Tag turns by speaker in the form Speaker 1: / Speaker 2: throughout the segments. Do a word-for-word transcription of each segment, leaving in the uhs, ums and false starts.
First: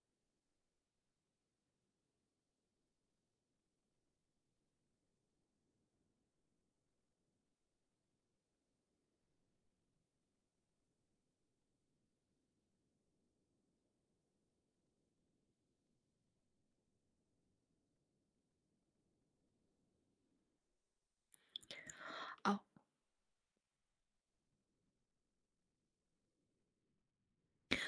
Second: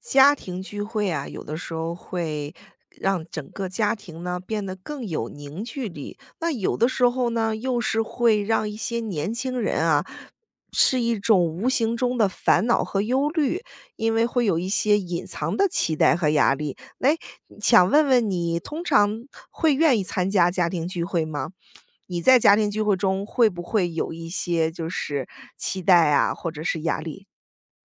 Speaker 1: 家庭聚会啊，有的时候会让整个家庭呢变得更有凝聚力。那有的时候呢，又是会让一些年轻人啊，是一种无形中的烦恼和忧虑，因为会有一些隐藏的期待和压力。哎，想问问你，通常会愿意参加家庭聚会吗？你在家
Speaker 2: 哦，
Speaker 1: 庭聚会中会不会有一些就是期待啊，或者是压力？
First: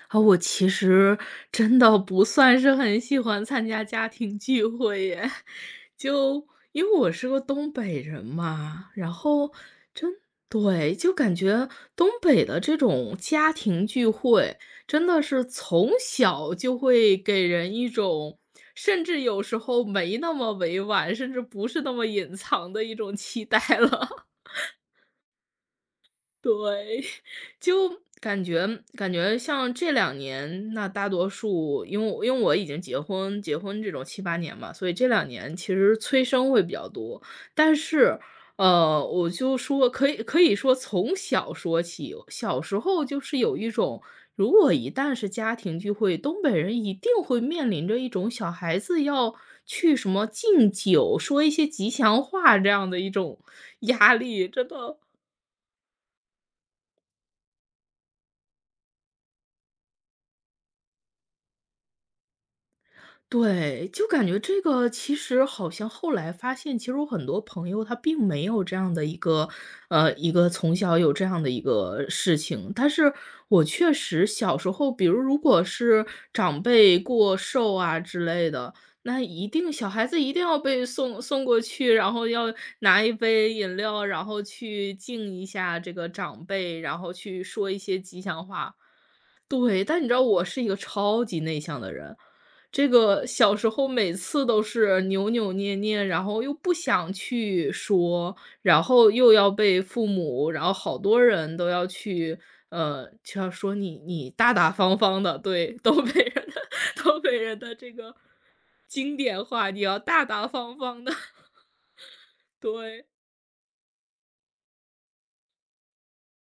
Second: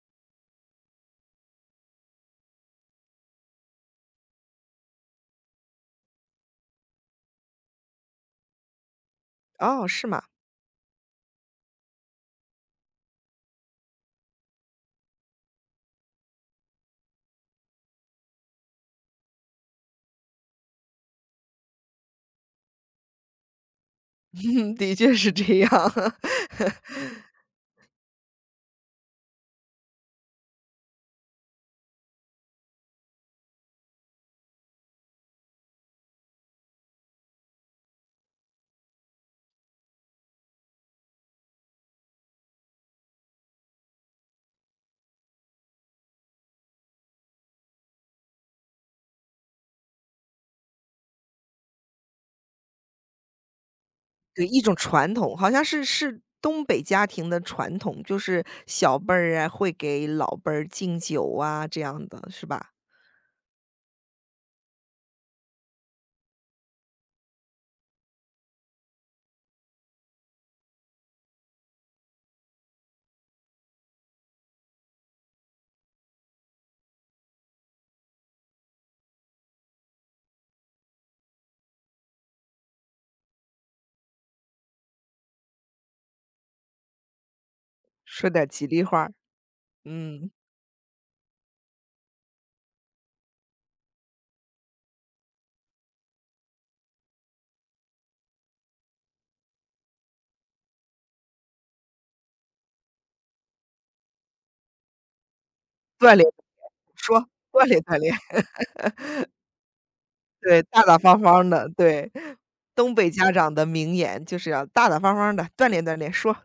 Speaker 2: 啊，我其实真的不算是很喜欢参加家庭聚会耶，就因为我是个东北人嘛，然后
Speaker 1: 哦，是
Speaker 2: 真
Speaker 1: 吗？
Speaker 2: 对，就感觉东北的这种家庭聚会，真的是从小就会给人一种，甚至有时候没那么委婉，甚至不是那么隐藏的一种期待了。
Speaker 1: 嗯，的确是这样。
Speaker 2: 对，就感觉感觉像这两年，那大多数因为我因为我已经结婚结婚这种七八年嘛，所以这两年其实催生会比较多。但是，呃，我就说可以可以说从小说起，小时候就是有一种，如果一旦是家庭聚会，东北人一定会面临着一种小孩子要去什么敬酒，说一些吉祥话这样的一种压
Speaker 1: 对，
Speaker 2: 力，
Speaker 1: 一
Speaker 2: 真
Speaker 1: 种
Speaker 2: 的
Speaker 1: 传统，好像是是东北家庭的传统，就是小辈儿啊会给老辈儿敬酒啊这样的，是吧？
Speaker 2: 对，就感觉这个其实好像后来发现，其实我很多朋友他并没有这样的一个，呃，一个从小有这样的一个事情。但是我确实小时候，比如如果是长辈过寿啊之类的，那一定小孩子一定要被送送过去，然后要拿一杯饮料，然后去敬一下这个长辈，然后去说一些吉
Speaker 1: 说
Speaker 2: 祥
Speaker 1: 点吉
Speaker 2: 话。
Speaker 1: 利话儿
Speaker 2: 对，但你知道
Speaker 1: 嗯，
Speaker 2: 我是一个超级内向的人，这个小时候每次都是扭扭捏捏，然后又不想去说，然后又要被父母，然后好多人都要去，呃，就要说你你大大方方的，对，东
Speaker 1: 锻
Speaker 2: 北
Speaker 1: 炼
Speaker 2: 人的 东
Speaker 1: 说
Speaker 2: 北人
Speaker 1: 锻
Speaker 2: 的
Speaker 1: 炼
Speaker 2: 这
Speaker 1: 锻炼，
Speaker 2: 个 经典话，你要大大
Speaker 1: 对，
Speaker 2: 方
Speaker 1: 大大
Speaker 2: 方的，
Speaker 1: 方方的，对。东
Speaker 2: 对。
Speaker 1: 北家长的名言就是要大大方方的锻炼锻炼说。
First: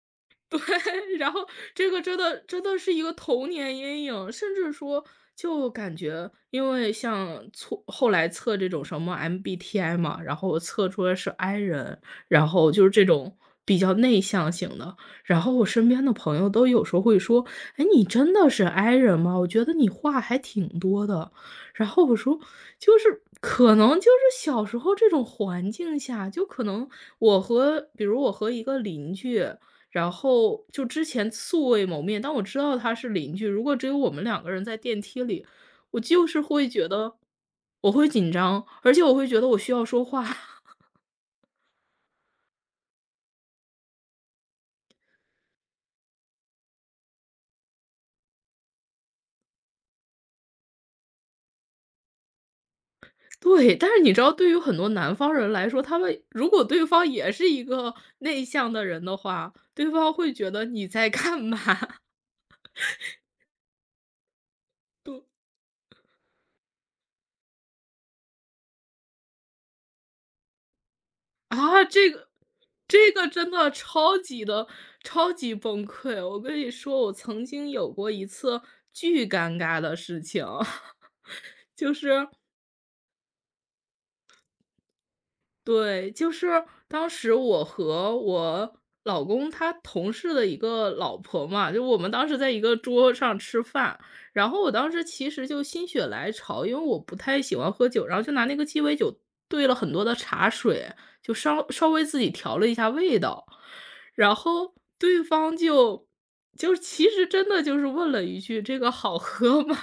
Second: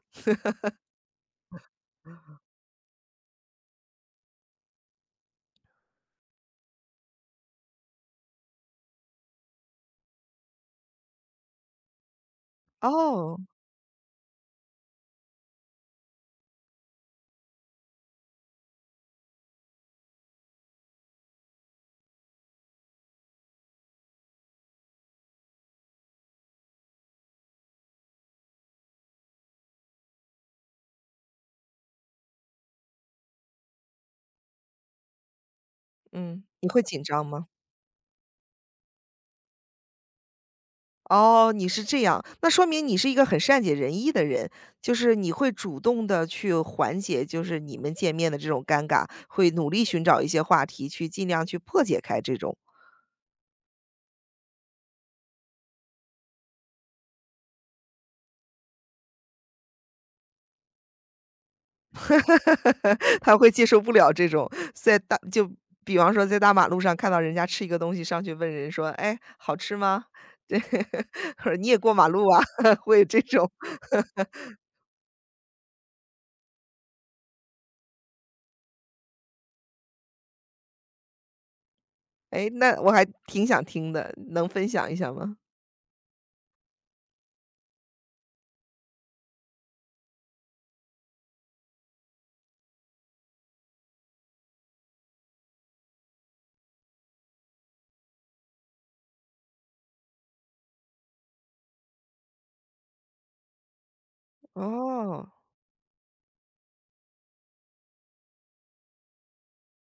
Speaker 2: 对 然后这个真的真的是一个童年阴影，甚至说就感觉，因为像测后来测这种什么 M B T I 嘛，然后我测出来是 I 人，然后就是这种
Speaker 1: 哦，
Speaker 2: 比较内向型的，然后我身边的朋友都有时候会说：“哎，你真的是 I 人吗？我觉得你话还挺多的。”然后我说：“就是可能就是小时候这种环境下，就可能我和比如我和一个邻居，然后就之前素未谋面，但我知道他是邻居，如果只有我们两个人在电梯里，我就是
Speaker 1: 嗯，你
Speaker 2: 会
Speaker 1: 会
Speaker 2: 觉
Speaker 1: 紧
Speaker 2: 得
Speaker 1: 张吗？
Speaker 2: 我会紧张，而且我会觉得我需要说话。
Speaker 1: 哦，你是这样，那说明你是一个很善解人意的人，就是你会主动的去缓解，就是你们见面的这种尴尬，会努力寻找一些话题去尽量去破解开这种，
Speaker 2: 对，但是你知道，对于很多南方人来说，他们如果对方也是一个内向的人的话，对方会觉得你在干嘛？
Speaker 1: 他会接受不了这种，在大
Speaker 2: 对
Speaker 1: 就比方说在大马路上看到人家吃一个东西，上去问人说：“哎，好吃吗？”对，或者“你也
Speaker 2: 啊，
Speaker 1: 过马
Speaker 2: 这
Speaker 1: 路
Speaker 2: 个
Speaker 1: 啊？” 会有
Speaker 2: 这
Speaker 1: 这
Speaker 2: 个
Speaker 1: 种。
Speaker 2: 真的超级的超级崩溃。我跟你说，我曾经有过一次巨尴尬的事情。就是
Speaker 1: 哎，那我还挺想听的，能分享一下吗？
Speaker 2: 对，就是当时我和我老公他同事的一个老婆嘛，就我们当时在一个桌上吃饭，然后我当时其实就心血来潮，因为我不太喜欢喝酒，然后就拿那个鸡尾酒兑了很多的茶水，就稍稍微自己调了一下味道，然后对
Speaker 1: 哦，
Speaker 2: 方就就其实真的就是问了一句：“这个好喝吗？”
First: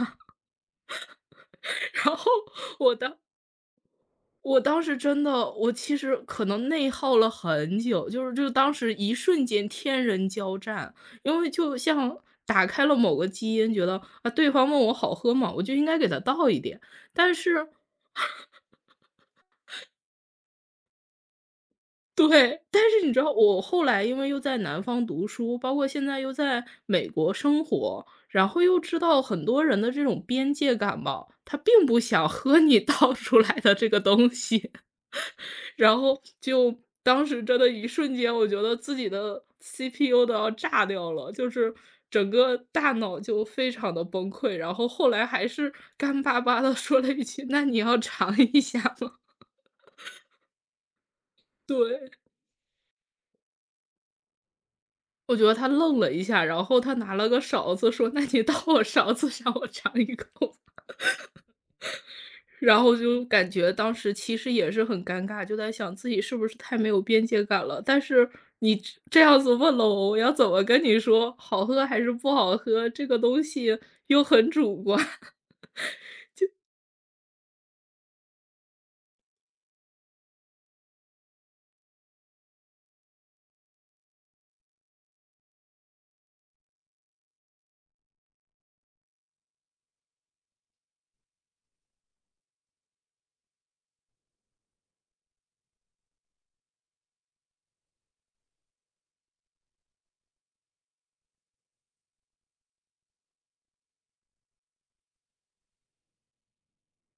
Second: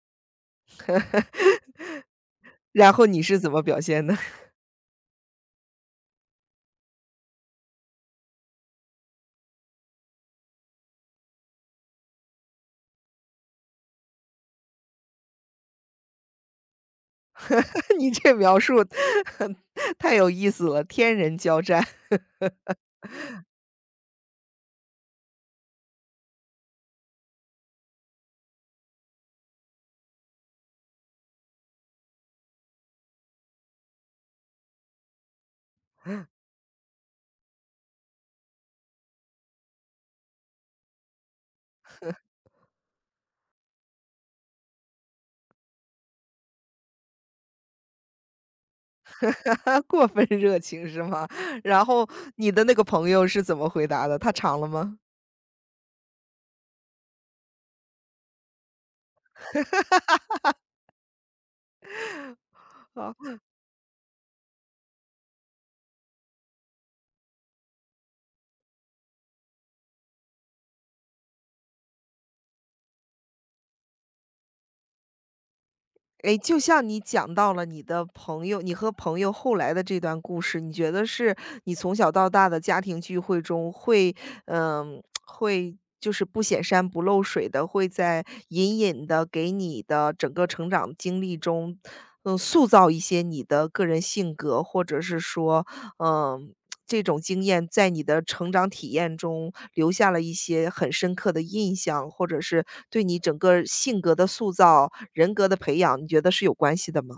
Speaker 2: 然后
Speaker 1: 然
Speaker 2: 我
Speaker 1: 后
Speaker 2: 当
Speaker 1: 你是怎么表现的？
Speaker 2: 我当时真的，我其实可能内耗了很久，就是就当时一瞬间天人交战，因为就像打开了某个基因，觉得啊，对方问我好喝吗，我就应该给他倒一点，但是，
Speaker 1: 你这描 述 太有意思了，天人交战，
Speaker 2: 对，但是你知道，我后来因为又在南方读书，包括现在又在美国生活，然后又知道很多人的这种边界感吧，他并不想喝你倒出来的这个东西。然后就当时真的一瞬间，我觉得自己的 C P U 都要炸掉了，就是整个大脑就非常的崩溃。然后后来还是干巴巴的 说了一句：“那你要尝一下吗？”
Speaker 1: 过分热情是吗？然后
Speaker 2: 对，
Speaker 1: 你的那个朋友是怎么回答的？他尝了吗？
Speaker 2: 我觉得他愣了一下，然后他拿了个勺子说：“那你到我勺子上，我尝一口。”然后
Speaker 1: 啊，
Speaker 2: 就感觉当时其实也是很尴尬，就在想自己是不是太没有边界感了。但是你这这样子问了我，我要怎么跟你说好喝还是不好喝，这个东西又很主观。
Speaker 1: 诶，就像你讲到了你的朋友，你和朋友后来的这段故事，你觉得是你从小到大的家庭聚会中会，嗯、会就是不显山不漏水的，会在隐隐的给你的整个成长经历中，嗯、塑造一些你的个人性格，或者是说，嗯、这种经验在你的成长体验中留下了一些很深刻的印象，或者是对你整个性格的塑造、人格的培养，你觉得是有关系的吗？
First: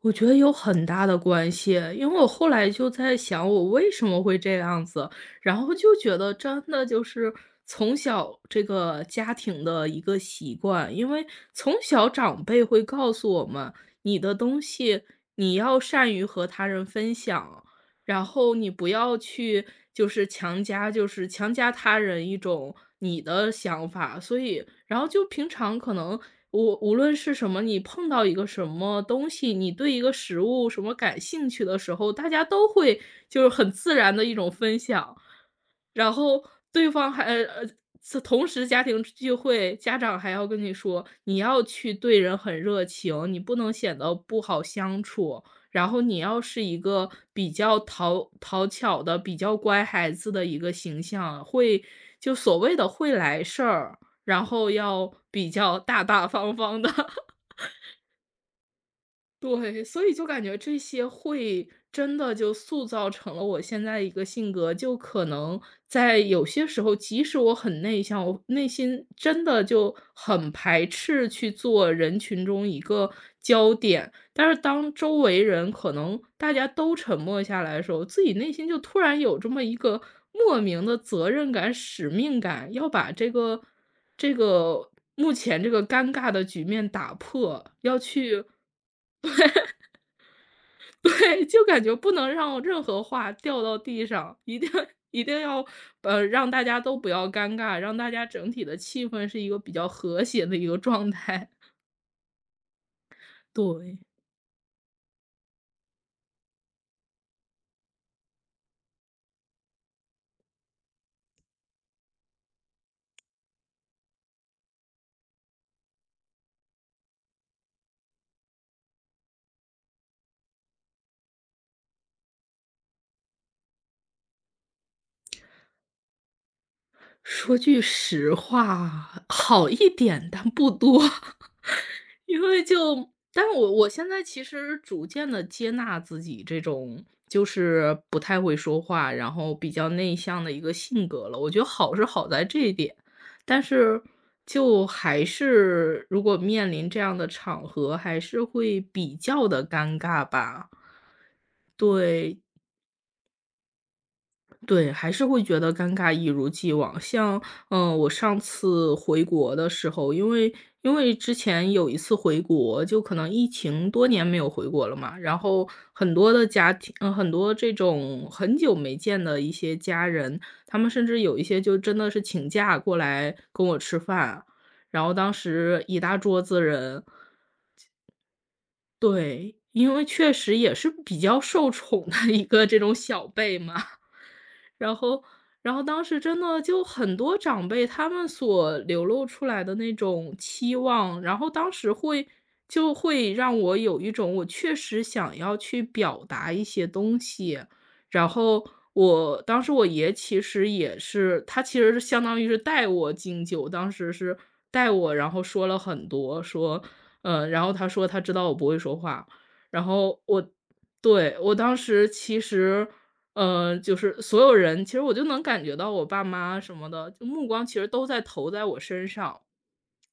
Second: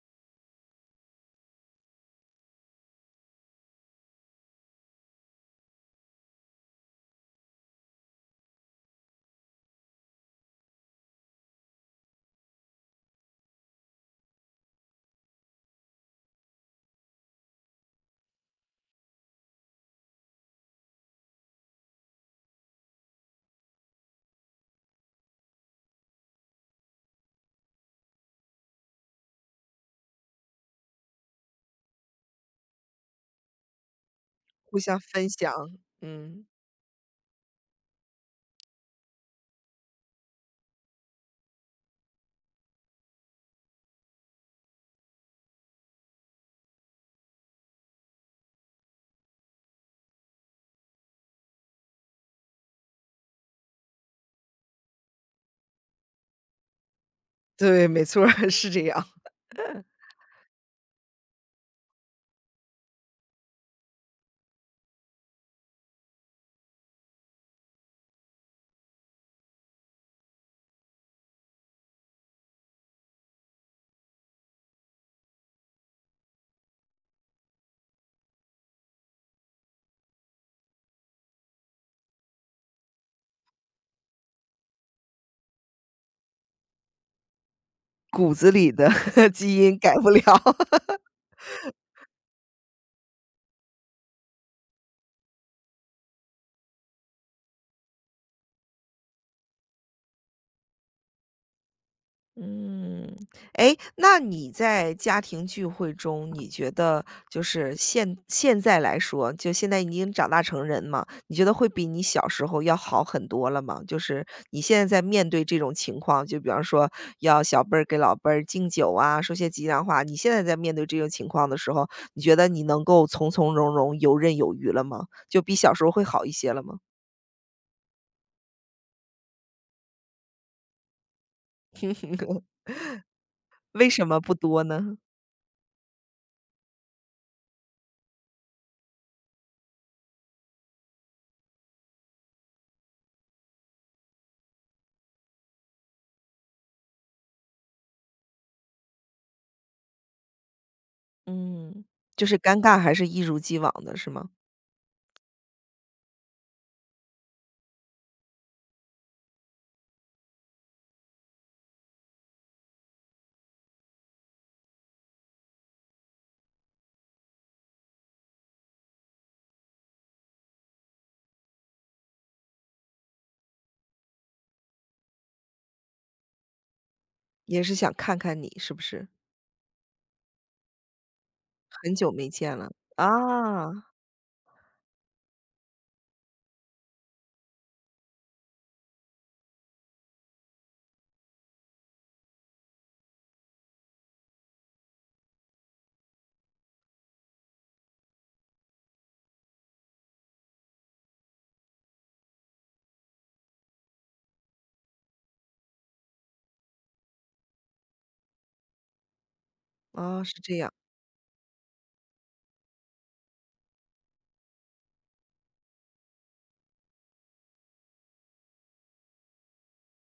Speaker 2: 我觉得有很大的关系，因为我后来就在想我为什么会这样子，然后就觉得真的就是从小这个家庭的一个习惯，因为从小长辈会告诉我们，你的东西你要善于和他人分享，然后你不要去就是强加，就是强加他人一种你的想法，所以然后就平常可能无无论是什么，你碰到一个什么东西，你对一个食物什么感兴趣的时候，大家都会就是很自然的一种
Speaker 1: 互
Speaker 2: 分
Speaker 1: 相
Speaker 2: 享。
Speaker 1: 分享，
Speaker 2: 然后
Speaker 1: 嗯。
Speaker 2: 对方还呃呃，此同时家庭聚会，家长还要跟你说，你要去对人很热情，你不能显得不好相处，然后你要是一个比较讨讨巧的、比较乖孩子的一个形象，会就所谓的会来事儿，然后要比较大大方方的
Speaker 1: 对，没错儿是这样。
Speaker 2: 对，所以就感觉这些会真的就塑造成了我现在一个性格，就可能在有些时候，即使我很内向，我内心真的就很排斥去做人群中一个焦点，但是当周围人可能大家都沉默下来的时候，自己内心就突然有这么一个莫名的责任感、使命感，要把这个这个目前这个尴尬的局面打破，要
Speaker 1: 骨
Speaker 2: 去
Speaker 1: 子里的 基因改不了。
Speaker 2: 对，就感觉不能让任何话掉到地上，一定 一定要，呃，让大家都不要尴尬，让大家整体的气氛是一个比较和谐的一个状态。
Speaker 1: 嗯，哎，
Speaker 2: 对，
Speaker 1: 那你在家庭聚会中，你觉得就是现现在来说，就现在已经长大成人嘛，你觉得会比你小时候要好很多了吗？就是你现在在面对这种情况，就比方说要小辈儿给老辈儿敬酒啊，说些吉祥话，你现在在面对这种情况的时候，你觉得你能够从从容容、游刃有余了吗？就比小时候会好一些了吗？
Speaker 2: 说句实话，好一点，但不多。因为 就但是我我
Speaker 1: 为
Speaker 2: 现
Speaker 1: 什么
Speaker 2: 在
Speaker 1: 不
Speaker 2: 其
Speaker 1: 多
Speaker 2: 实
Speaker 1: 呢？
Speaker 2: 逐渐的接纳自己这种就是不太会说话，然后比较内向的一个性格了。我觉得好是好在这一点，但是就还是如果面临这样的场合，还是会比较的尴尬吧。
Speaker 1: 嗯，就是
Speaker 2: 对。
Speaker 1: 尴尬还是一如既往的，是吗？
Speaker 2: 对，还是会觉得尴尬一如既往。像，嗯，我上次回国的时候，因为因为之前有一次回国，就可能疫情多年没有回国了嘛，然后很多的家庭嗯，很多这种很久没见的一些家人，他们甚至有一些就真的是请假过来跟我吃饭，然后当时一大桌子人
Speaker 1: 也是想看看你是不是？
Speaker 2: 对，因为确实也是比较受
Speaker 1: 很
Speaker 2: 宠
Speaker 1: 久没
Speaker 2: 的一
Speaker 1: 见
Speaker 2: 个
Speaker 1: 了。
Speaker 2: 这种小辈嘛。
Speaker 1: 啊，
Speaker 2: 然后然后当时真的就很多长辈他们所流露出来的那种期望，然后当时会就会让我有一种我确实想要去表达一些东西。然后我当时我爷其实也是，他其实是相当于是带我敬酒，当时是带我，然后说了很多，说，嗯，然后他说他知道我不会说话，然后
Speaker 1: 啊，是
Speaker 2: 我
Speaker 1: 这样。
Speaker 2: 对，我当时其实呃，就是所有人，其实我就能感觉到我爸妈什么的，就目光其实都在投在我身上，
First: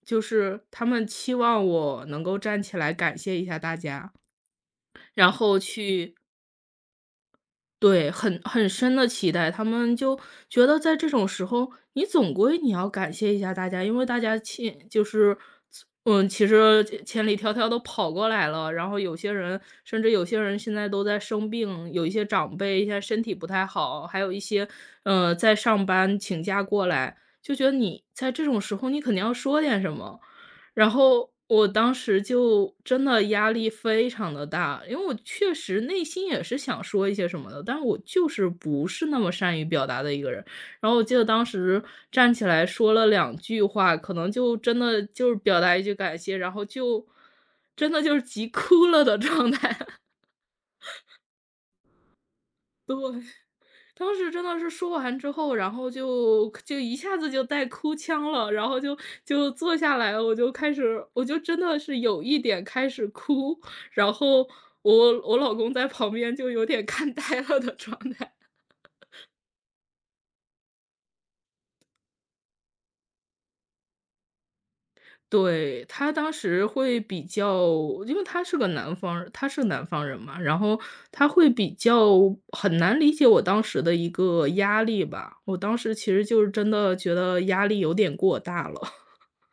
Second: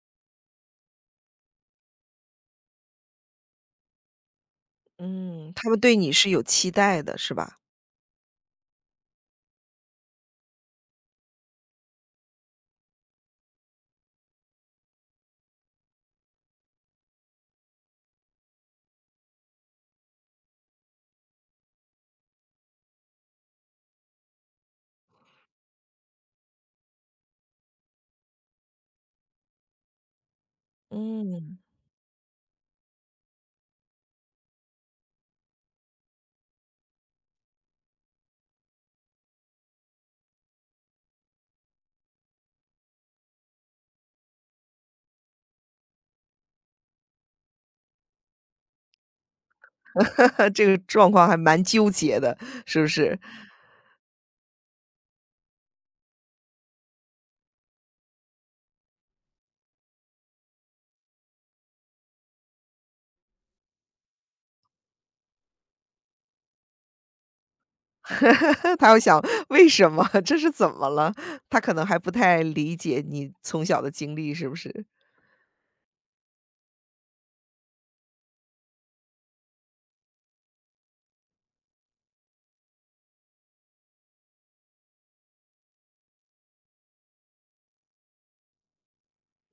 Speaker 2: 就是他们期望我能够站起来感谢一下大家，然
Speaker 1: 嗯，
Speaker 2: 后
Speaker 1: 他们对你
Speaker 2: 去
Speaker 1: 是有期待的是吧？
Speaker 2: 对，很很深的期待，他们就觉得在这种时候，你总归你要感谢一下大家，因为大家千就是嗯，其实千里迢迢都跑过来了，然后有些人甚至有些人现在都在生病，有一些长辈现在身体不太好，还有一些呃在上班请假过来，就觉得你在这种时候，你肯定要说点什么。然后
Speaker 1: 嗯，
Speaker 2: 我当时就真的压力非常的大，因为我确实内心也是想说一些什么的，但是我就是不是那么善于表达的一个人。然后我记得当时站起来说了两句话，可能就真的就是表达一句感谢，然后就真的就是急哭了的状态，
Speaker 1: 这个状况还蛮纠结的，是不
Speaker 2: 对。
Speaker 1: 是？
Speaker 2: 当时真的是说完之后，然后就就一下子就带哭腔了，然后就就坐下来，我就开始我就真的是有一点开始哭，然后我我老公在旁边就有点看呆了的状态。
Speaker 1: 他又想为什么？这是怎么了？他可能还不太理解你从小的经历是不是？
Speaker 2: 对，他当时会比较，因为他是个南方人，他是南方人嘛，然后他会比较很难理解我当时的一个压力吧。我当时其实就是真的觉得压力有点过大了。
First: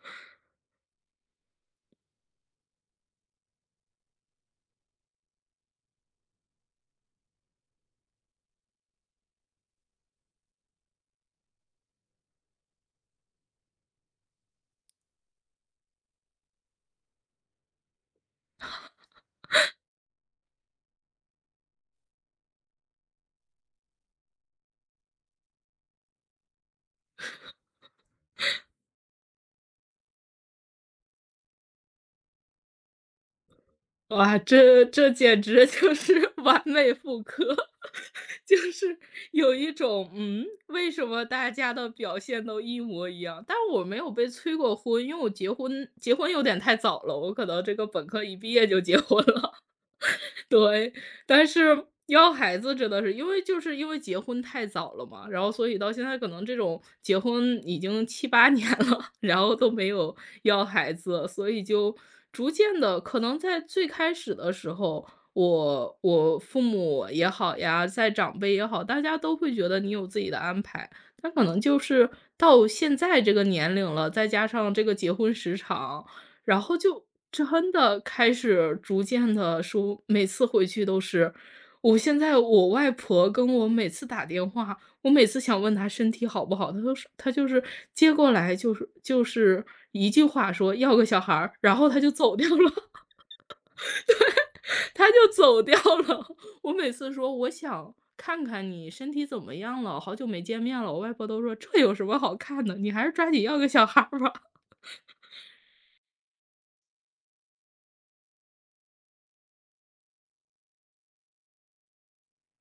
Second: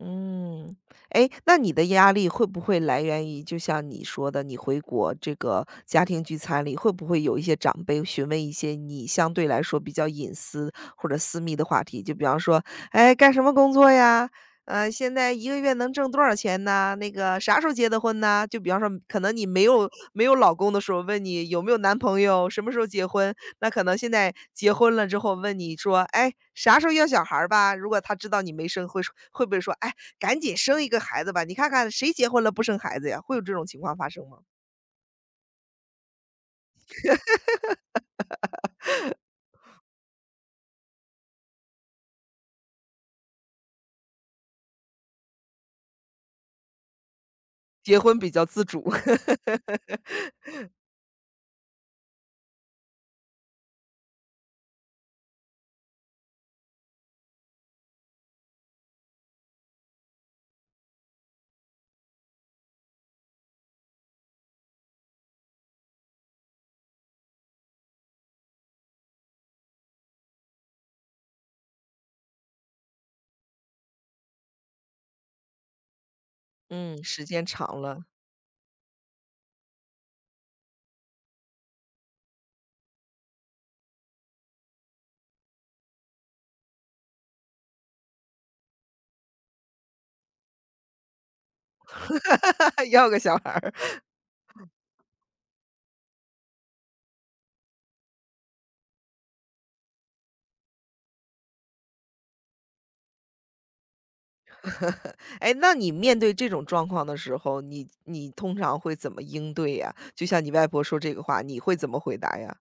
Speaker 1: 嗯，诶，那你的压力会不会来源于就像你说的，你回国这个家庭聚餐里，会不会有一些长辈询问一些你相对来说比较隐私或者私密的话题？就比方说，哎，干什么工作呀？呃，现在一个月能挣多少钱呢？那个啥时候结的婚呢？就比方说，可能你没有没有老公的时候，问你有没有男朋友，什么时候结婚？那可能现在结婚了之后，问你说，哎，啥时候要小孩儿吧？如果他知道你没生，会说会不会说，哎，赶紧生一个孩子吧？你看看谁结婚了不生孩子呀？会有这种情况发生吗？
Speaker 2: 哇，这这简直就是 完美复刻，就是有一种，嗯，为什么大家的表现都一模一样？但我没有被催过婚，因为我结婚结婚有点太早了，我可能这个
Speaker 1: 结
Speaker 2: 本
Speaker 1: 婚
Speaker 2: 科
Speaker 1: 比
Speaker 2: 一
Speaker 1: 较
Speaker 2: 毕
Speaker 1: 自
Speaker 2: 业就
Speaker 1: 主，
Speaker 2: 结婚了。对，但是要孩子真的是因为就是因为结婚太早了嘛，然后所以到现在可能这种结婚已经七八年了，然后都没有要孩子，所以就逐渐的，可能在最开始的时候，我我父母也好呀，在长辈也好，大家都会觉得你有自己的安排。但可能就是到现在这个年龄了，再加上这个结婚时长，然后
Speaker 1: 嗯。
Speaker 2: 就
Speaker 1: 时间
Speaker 2: 真
Speaker 1: 长
Speaker 2: 的
Speaker 1: 了，
Speaker 2: 开始逐渐的说，每次回去都是我现在我外婆跟我每次打电话，我每次想问她身体好不好，她都是她就是接过来就是就是一句话说要个小孩儿，然后她就走掉了，
Speaker 1: 要个小孩儿。
Speaker 2: 她就走掉了。我每次说我想看看你身体怎么样了，好久没见面了，我外婆都说这有什么好看的，你还是抓紧要个小孩儿吧。
Speaker 1: 哎，那你面对这种状况的时候，你你通常会怎么应对呀？就像你外婆说这个话，你会怎么回答呀？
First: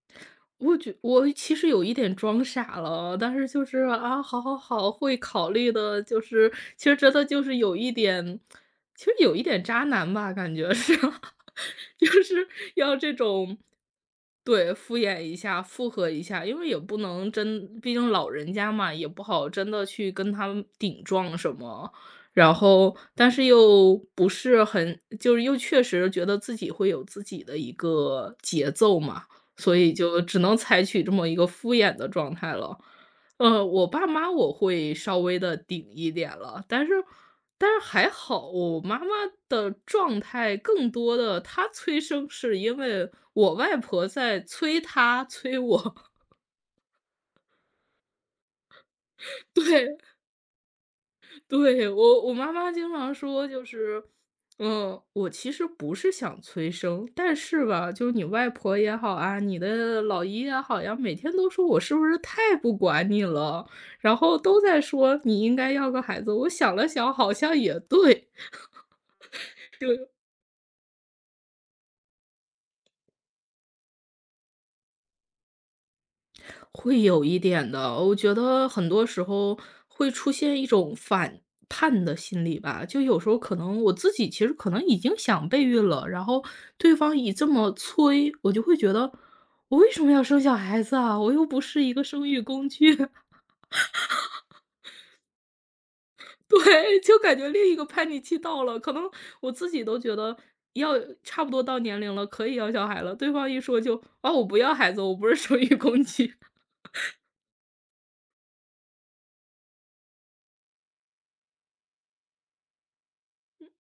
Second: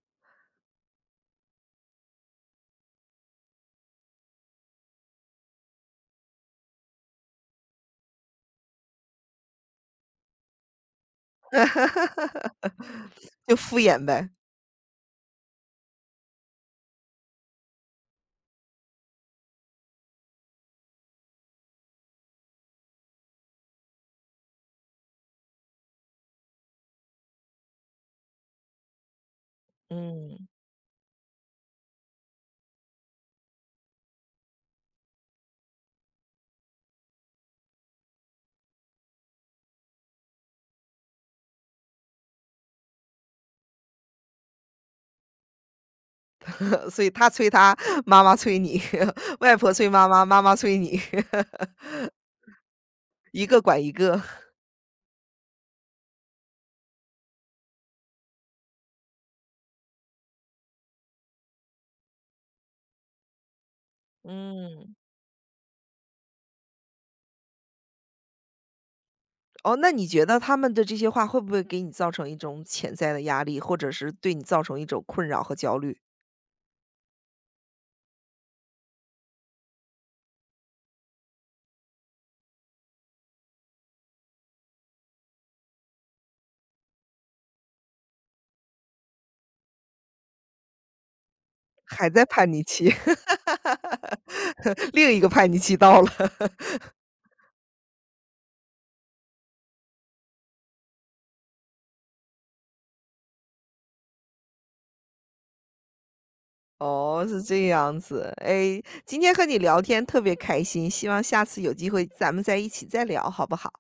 Speaker 2: 我觉我其实有一点装傻了，但是就是啊，好好好，会考虑的，就是其实真的就是有一点，其实有一点渣男吧，感觉是，就是要这
Speaker 1: 就
Speaker 2: 种，
Speaker 1: 敷衍呗。
Speaker 2: 对，敷衍一下，附和一下，因为也不能真，毕竟老人家嘛，也不好真的去跟他们顶撞什么，然后但是又不是很，就是又确实觉得自己会有自己的一个节奏嘛。所以就只
Speaker 1: 嗯。
Speaker 2: 能采取这么一个敷衍的状态了。呃，我爸妈我会稍微的顶一点了，但是但是还好，我妈妈的状态更多的她催生是因为我外婆在催她催我，
Speaker 1: 所以他催他妈妈催你，外婆催
Speaker 2: 对。
Speaker 1: 妈妈，妈妈催你，
Speaker 2: 对，我我妈妈经常
Speaker 1: 一
Speaker 2: 说
Speaker 1: 个
Speaker 2: 就
Speaker 1: 管一
Speaker 2: 是，
Speaker 1: 个。
Speaker 2: 嗯，我其实不是想催生，但是吧，就是你外婆也好啊，你的老姨也好呀，每天都说我是不是太不管你了，然后都在
Speaker 1: 嗯。
Speaker 2: 说你应该要个孩子。我想了想，好像也对，
Speaker 1: 哦，那 你觉得他们的这些话会不会给你造成一种潜在的压力，或者是对你造成一种困扰和焦虑？
Speaker 2: 会有一点的，我觉得很多时候会出现一种反叛的心理吧。就有时候可能我自己其实可能已经想备孕了，然后对方一这么催，我就会觉得我为什么要生小孩子啊？我又不是一个
Speaker 1: 还在
Speaker 2: 生育
Speaker 1: 叛逆
Speaker 2: 工
Speaker 1: 期，
Speaker 2: 具。
Speaker 1: 另一个叛逆期到了。
Speaker 2: 对，就感觉另一个叛逆期到了，可能我自己都觉得要差不多到年龄了，可以要小孩了，对方一说就啊，我不要孩子，我不是生育工具。
Speaker 1: 哦，是这样子。哎，今天和你聊天特别开心，希望下次有机会咱们在一起再聊，好不好？